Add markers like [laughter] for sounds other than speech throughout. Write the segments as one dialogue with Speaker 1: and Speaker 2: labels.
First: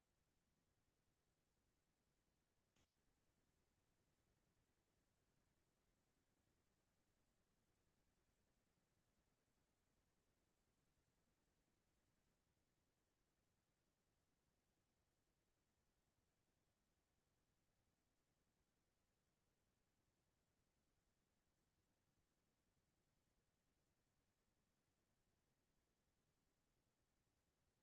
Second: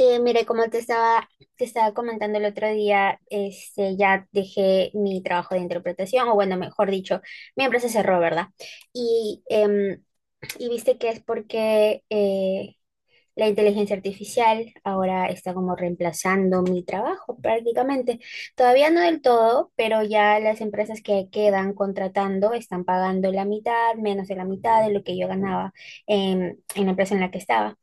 Speaker 1: Mire, te estaba comentando el otro día, ya dejé mi trabajo de interpretación, o bueno, mejor dicho, mi empresa cerró, ¿verdad? Y, em, y viste que es porque la inteligencia artificial ahora está como reemplazando mi trabajo prácticamente. Todavía no del todo, pero ya las empresas que quedan contratando están pagando la mitad, menos de la mitad de lo que yo ganaba en la empresa en la que estaba,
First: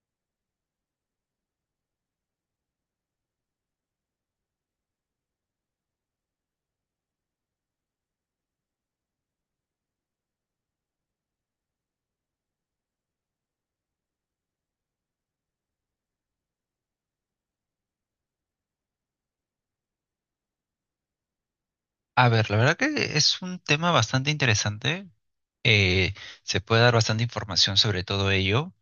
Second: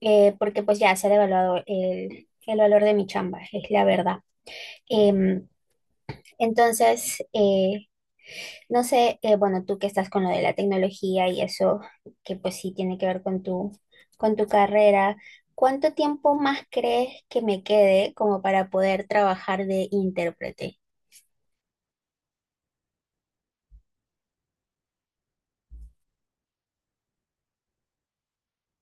Speaker 1: porque pues ya se ha devaluado el valor de mi chamba, es la verdad. Em, entonces, no sé, bueno, tú que estás con lo de la tecnología y eso, que pues sí tiene que ver con tu carrera, ¿cuánto tiempo más crees que me quede como para poder trabajar de intérprete?
Speaker 2: A ver, la verdad que es un tema bastante interesante. eh, Se puede dar bastante información sobre todo ello,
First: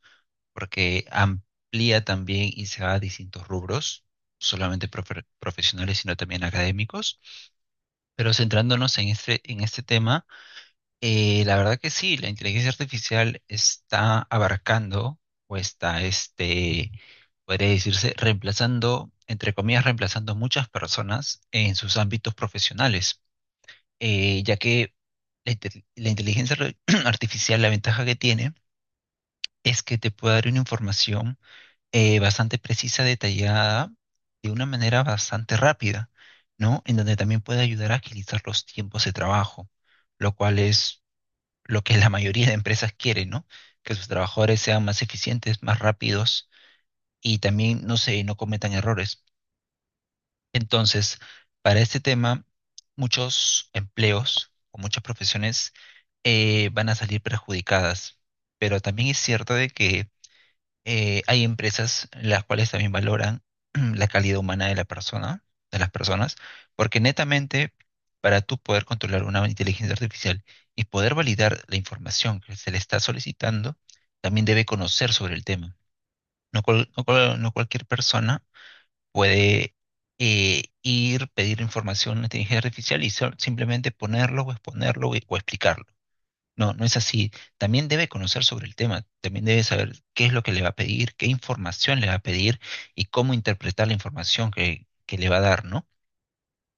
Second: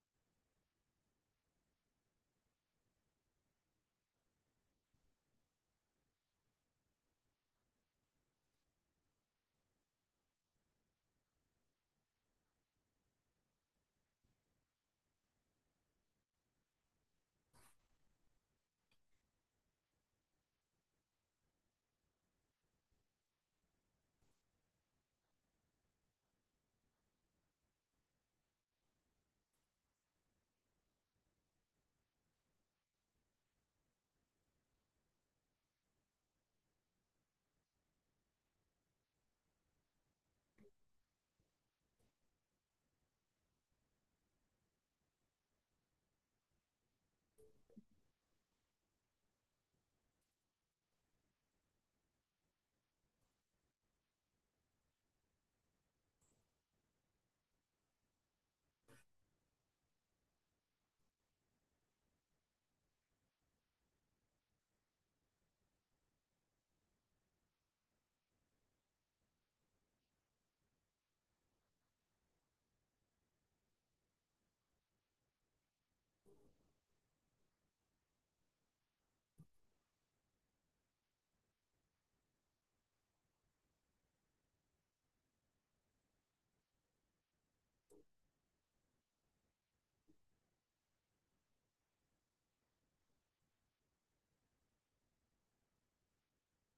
Speaker 2: porque amplía también y se va a distintos rubros, no solamente profesionales, sino también académicos. Pero centrándonos en este tema, la verdad que sí, la inteligencia artificial está abarcando o está, podría decirse, reemplazando, entre comillas, reemplazando muchas personas en sus ámbitos profesionales, ya que la inteligencia [clears throat] artificial, la ventaja que tiene es que te puede dar una información bastante precisa, detallada, de una manera bastante rápida, ¿no? En donde también puede ayudar a agilizar los tiempos de trabajo, lo cual es lo que la mayoría de empresas quieren, ¿no? Que sus trabajadores sean más eficientes, más rápidos y también, no sé, no cometan errores. Entonces, para este tema, muchos empleos o muchas profesiones, van a salir perjudicadas, pero también es cierto de que hay empresas las cuales también valoran [clears throat] la calidad humana de la persona, de las personas, porque netamente para tú poder controlar una inteligencia artificial y poder validar la información que se le está solicitando, también debe conocer sobre el tema. No, no cualquier persona puede ir, pedir información a la inteligencia artificial y simplemente ponerlo o exponerlo o explicarlo. No, no es así. También debe conocer sobre el tema, también debe saber qué es lo que le va a pedir, qué información le va a pedir y cómo interpretar la información que le va a dar, ¿no?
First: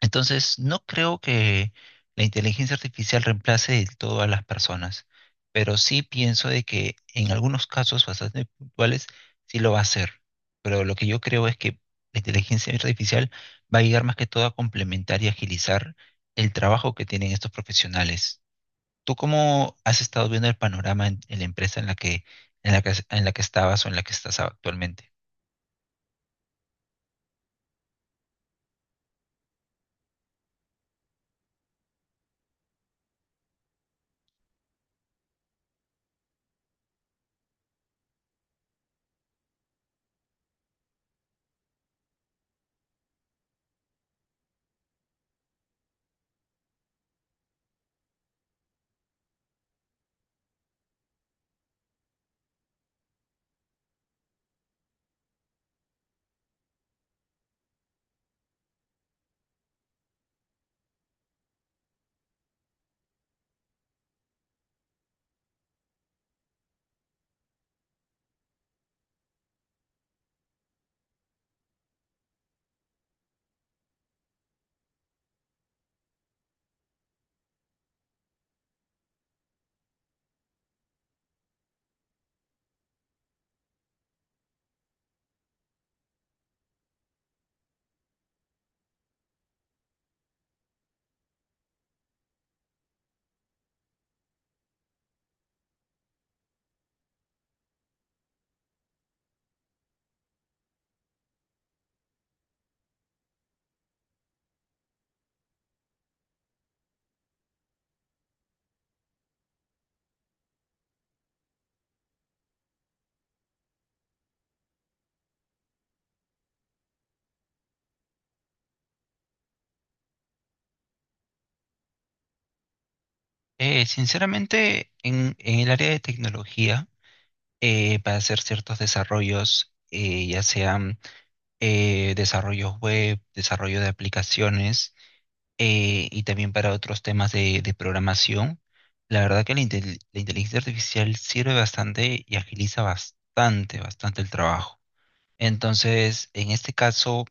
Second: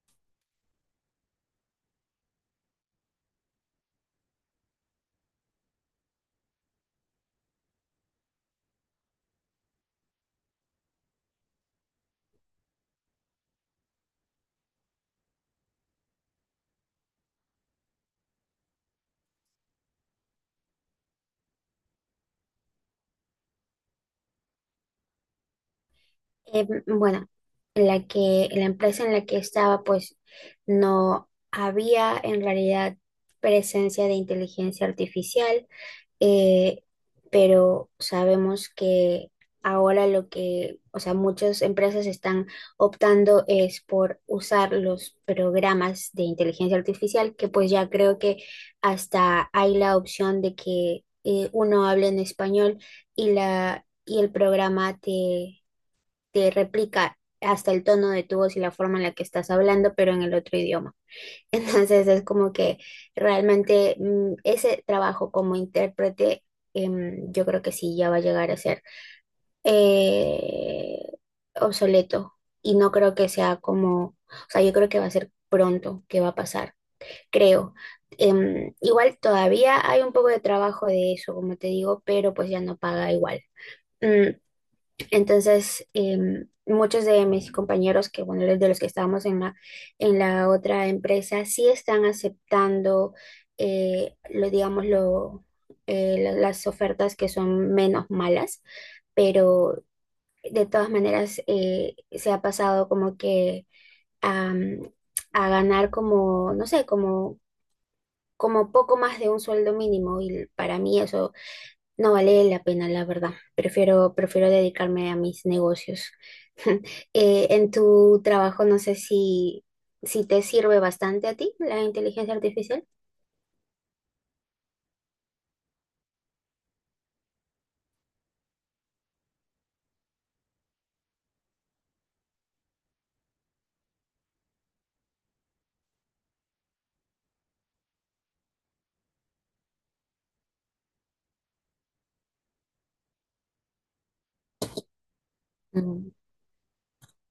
Speaker 2: Entonces, no creo que la inteligencia artificial reemplace del todo a las personas, pero sí pienso de que en algunos casos bastante puntuales sí lo va a hacer. Pero lo que yo creo es que la inteligencia artificial va a llegar más que todo a complementar y agilizar el trabajo que tienen estos profesionales. ¿Tú cómo has estado viendo el panorama en la empresa en la que estabas o en la que estás actualmente?
Speaker 1: Bueno, la empresa en la que estaba, pues no había en realidad presencia de inteligencia artificial. eh, pero sabemos que ahora o sea, muchas empresas están optando es por usar los programas de inteligencia artificial, que pues ya creo que hasta hay la opción de que uno hable en español y el programa te replica hasta el tono de tu voz y la forma en la que estás hablando, pero en el otro idioma. [laughs] Entonces es como que realmente ese trabajo como intérprete, yo creo que sí, ya va a llegar a ser eh, obsoleto y no creo que sea como, o sea, yo creo que va a ser pronto que va a pasar, creo. Igual todavía hay un poco de trabajo de eso, como te digo, pero pues ya no paga igual. Mm, entonces, muchos de mis compañeros que, bueno, de los que estábamos en en la otra empresa, sí están aceptando, lo, digamos, lo, la- las ofertas que son menos malas, pero de todas maneras se ha pasado como que am, a ganar como, no sé, como, como poco más de un sueldo mínimo y para mí eso no vale la pena, la verdad. Prefiero, prefiero dedicarme a mis negocios. [laughs] En tu trabajo, no sé si, si te sirve bastante a ti la inteligencia artificial.
Speaker 2: Sinceramente, en el área de tecnología, para hacer ciertos desarrollos, ya sean desarrollos web, desarrollo de aplicaciones, y también para otros temas de programación. La verdad que la inteligencia artificial sirve bastante y agiliza bastante, bastante el trabajo.
Speaker 1: Mm,
Speaker 2: Entonces, en este caso,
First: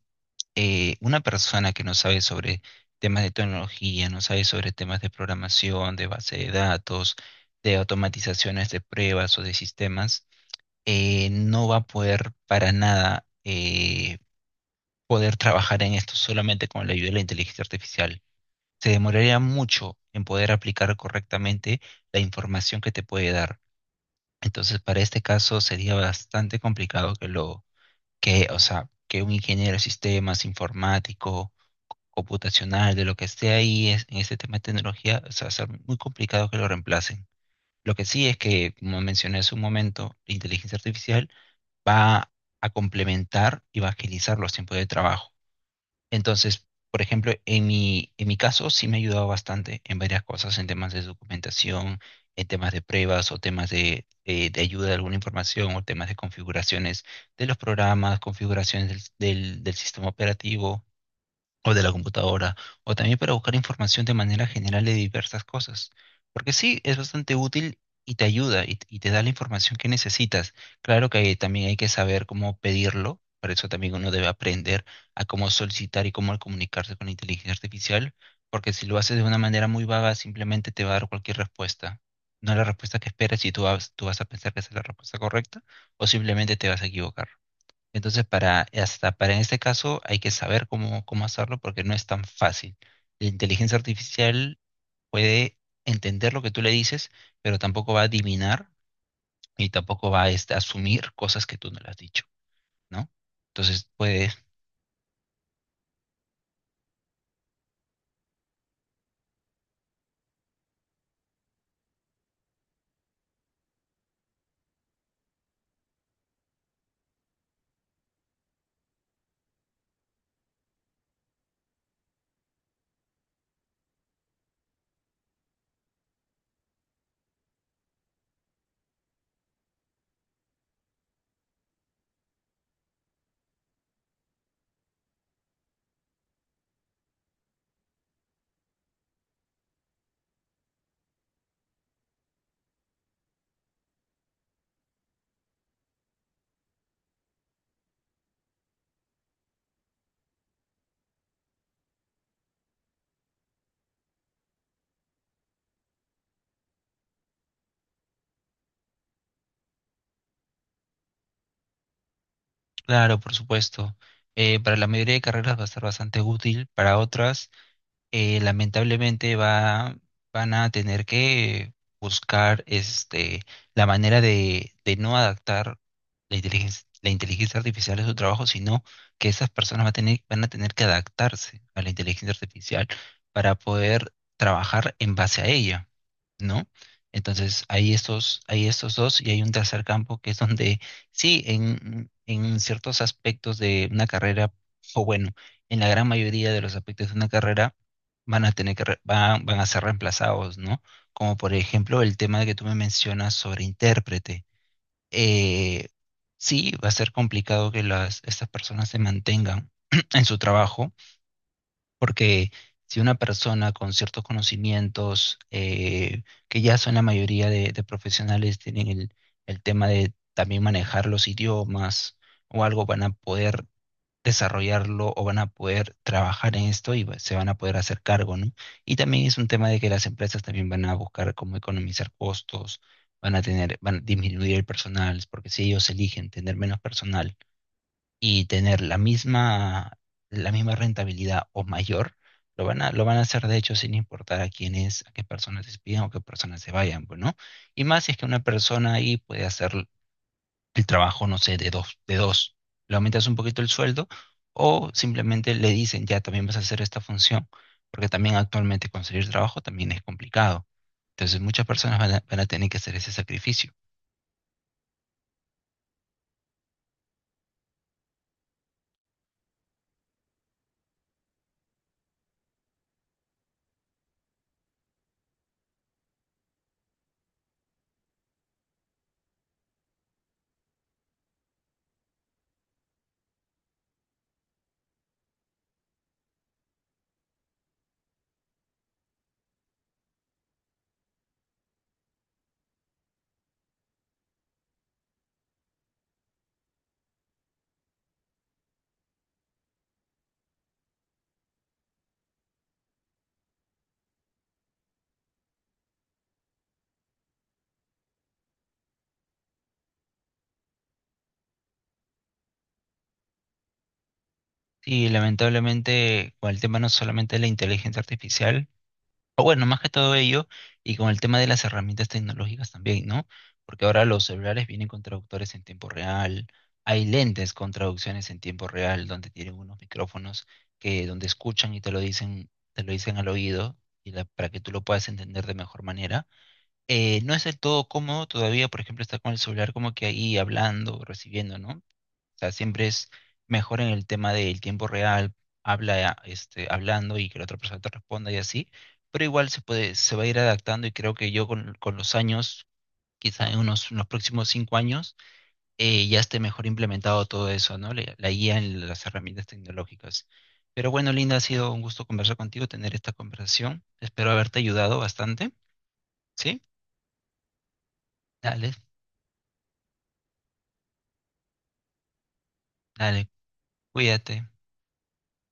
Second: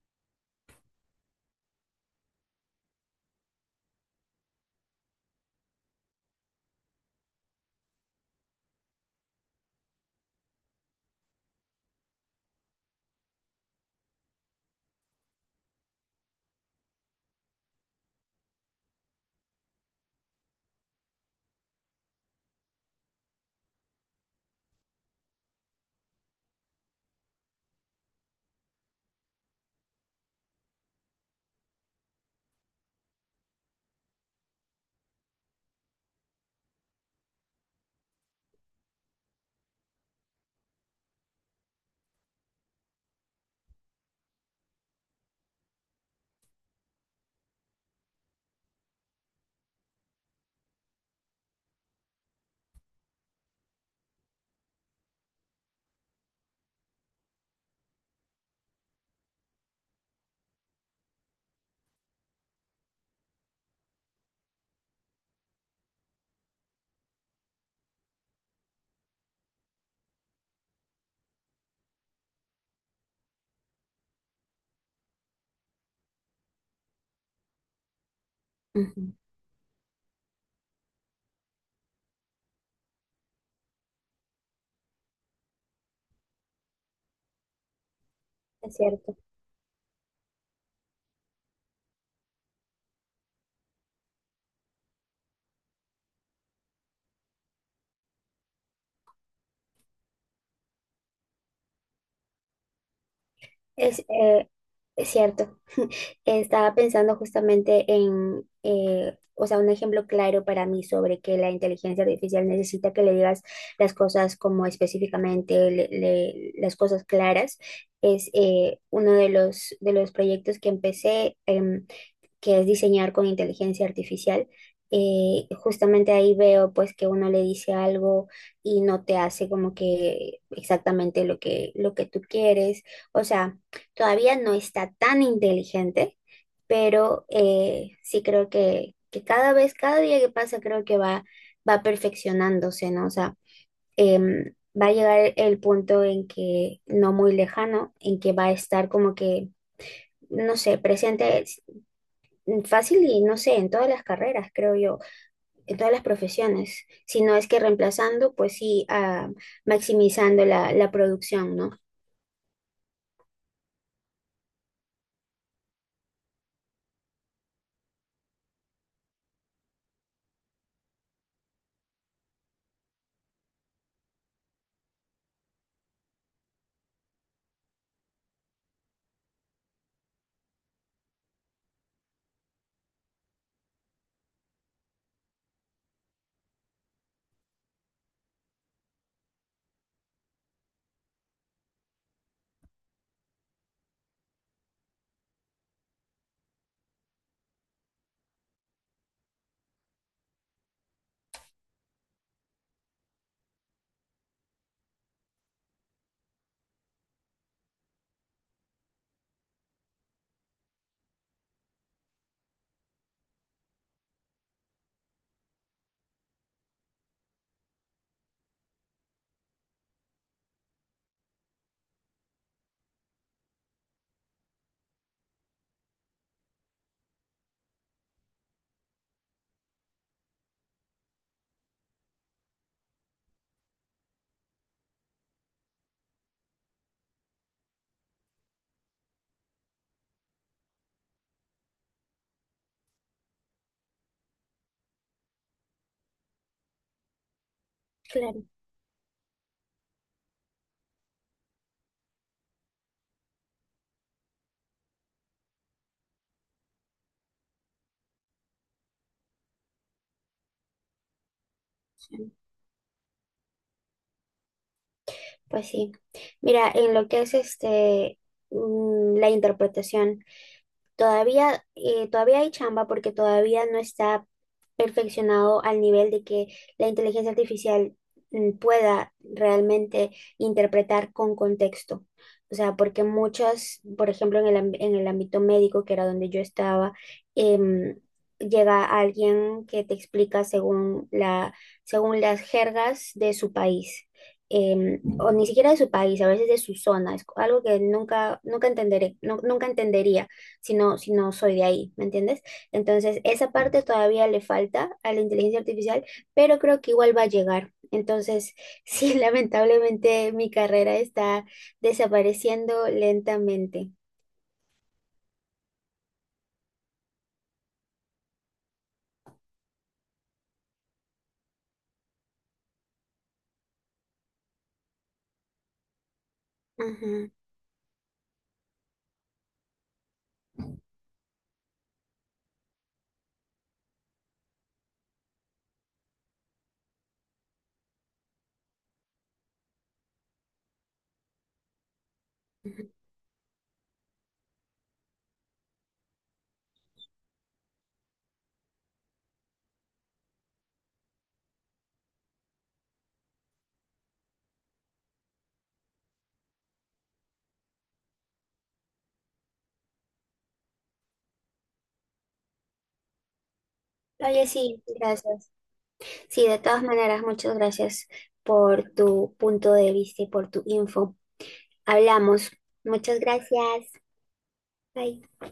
Speaker 2: una persona que no sabe sobre temas de tecnología, no sabe sobre temas de programación, de base de datos, de automatizaciones de pruebas o de sistemas, no va a poder para nada, poder trabajar en esto solamente con la ayuda de la inteligencia artificial. Se demoraría mucho en poder aplicar correctamente la información que te puede dar. Entonces, para este caso sería bastante complicado o sea, que un ingeniero de sistemas, informático, computacional, de lo que esté ahí en este tema de tecnología, o sea, va a ser muy complicado que lo reemplacen. Lo que sí es que, como mencioné hace un momento, la inteligencia artificial va a complementar y va a agilizar los tiempos de trabajo. Entonces, por ejemplo, en mi caso sí me ha ayudado bastante en varias cosas, en temas de documentación, en temas de pruebas o temas de ayuda de alguna información o temas de configuraciones de los programas, configuraciones del sistema operativo o de la computadora, o también para buscar información de manera general de diversas cosas. Porque sí, es bastante útil y te ayuda y te da la información que necesitas. Claro que también hay que saber cómo pedirlo, para eso también uno debe aprender a cómo solicitar y cómo comunicarse con la inteligencia artificial, porque si lo
Speaker 1: ujú.
Speaker 2: haces de una manera muy vaga, simplemente te va a dar cualquier respuesta. No la respuesta que esperas y tú vas a pensar que esa es la respuesta correcta, o simplemente te vas a equivocar. Entonces, para,
Speaker 1: Es
Speaker 2: hasta
Speaker 1: cierto.
Speaker 2: para en este caso hay que saber cómo, cómo hacerlo porque no es tan fácil. La inteligencia artificial puede entender lo que tú le dices, pero tampoco va a adivinar y tampoco va a asumir cosas que tú no le has dicho, ¿no? Entonces,
Speaker 1: Es,
Speaker 2: puede,
Speaker 1: eh, es cierto. Estaba pensando justamente en, o sea, un ejemplo claro para mí sobre que la inteligencia artificial necesita que le digas las cosas como específicamente, las cosas claras. Es uno de los proyectos que empecé, que es diseñar con inteligencia artificial. Justamente ahí veo pues que uno le dice algo y no te hace como que exactamente lo que tú quieres. O sea, todavía no está tan inteligente, pero sí creo que cada vez, cada día que pasa, creo que va, va perfeccionándose, ¿no? O sea, em, va a llegar el punto en que, no muy lejano, en que va a estar como que, no sé, presente es fácil y no sé, en todas las carreras, creo yo, en todas las profesiones, si no es que reemplazando, pues sí, maximizando la producción, ¿no?
Speaker 2: claro, por supuesto. Para la mayoría de carreras va a ser bastante útil, para otras, lamentablemente van a tener que buscar la manera de no adaptar la inteligencia artificial a su trabajo, sino que esas personas van a tener que adaptarse a la inteligencia artificial para poder trabajar en base a ella, ¿no? Entonces, hay estos dos y hay un tercer campo que es donde sí, en ciertos aspectos de una carrera, o bueno, en la gran mayoría de los aspectos de una carrera, van a tener que re- van, van a ser reemplazados, ¿no? Como por ejemplo el tema de que tú me mencionas sobre intérprete. Eh, sí, va a ser complicado que estas personas se mantengan [clears throat] en su trabajo, porque si una persona con ciertos conocimientos, que ya son la mayoría de profesionales, tienen el tema de también manejar los idiomas o algo, van a poder desarrollarlo o van a poder trabajar en esto y se van a poder hacer cargo, ¿no? Y también es un tema de que las empresas también van a buscar cómo economizar costos, van a disminuir el personal, porque si ellos eligen tener menos personal y tener la misma rentabilidad o mayor, lo van a hacer de hecho sin importar a quiénes, a qué personas despidan o qué personas se vayan, pues, ¿no? Y más si es que una
Speaker 1: Claro,
Speaker 2: persona ahí puede hacer el trabajo, no sé, de dos. Le aumentas un poquito el sueldo o simplemente le dicen, ya también vas a hacer esta función, porque también actualmente conseguir trabajo también es complicado. Entonces muchas personas
Speaker 1: sí.
Speaker 2: van a tener que hacer ese sacrificio.
Speaker 1: Pues sí. Mira, en lo que es la interpretación. Todavía, todavía hay chamba porque todavía no está perfeccionado al nivel de que la inteligencia artificial pueda realmente interpretar con contexto. O sea, porque muchas, por ejemplo, en en el ámbito médico, que era donde yo estaba, em, llega alguien que te explica según las jergas de su país. O ni siquiera de su país, a veces de su zona, es algo que nunca, nunca entenderé, nunca entendería si no, si no soy de ahí, ¿me entiendes? Entonces, esa parte todavía le falta a la inteligencia artificial, pero creo que igual va a llegar. Entonces, [laughs] sí, lamentablemente mi carrera está desapareciendo lentamente.
Speaker 2: Y lamentablemente con el tema no solamente de la inteligencia artificial, o bueno, más que todo ello, y con el tema de las herramientas tecnológicas también, ¿no? Porque ahora los celulares vienen con traductores en tiempo real, hay lentes con traducciones en tiempo real, donde tienen unos micrófonos que donde escuchan y te lo dicen al oído, para que tú lo puedas entender de mejor manera. No es del todo cómodo todavía, por ejemplo, estar con el celular como que ahí hablando, recibiendo, ¿no? O sea,
Speaker 1: Ujú,
Speaker 2: siempre
Speaker 1: ujú.
Speaker 2: es mejor en el tema del tiempo real, hablando y que la otra persona te responda y así, pero igual se puede, se va a ir adaptando y creo que yo con los años, quizá en unos próximos 5 años, ya esté mejor implementado todo eso, ¿no? La guía en las herramientas tecnológicas. Pero bueno, Linda, ha sido un gusto conversar contigo, tener esta conversación. Espero
Speaker 1: Oye,
Speaker 2: haberte
Speaker 1: sí,
Speaker 2: ayudado
Speaker 1: gracias.
Speaker 2: bastante,
Speaker 1: Sí, de
Speaker 2: ¿sí?
Speaker 1: todas maneras, muchas gracias
Speaker 2: Dale,
Speaker 1: por tu punto de vista y por tu info. Hablamos. Muchas
Speaker 2: dale,
Speaker 1: gracias.
Speaker 2: cuídate.
Speaker 1: Bye.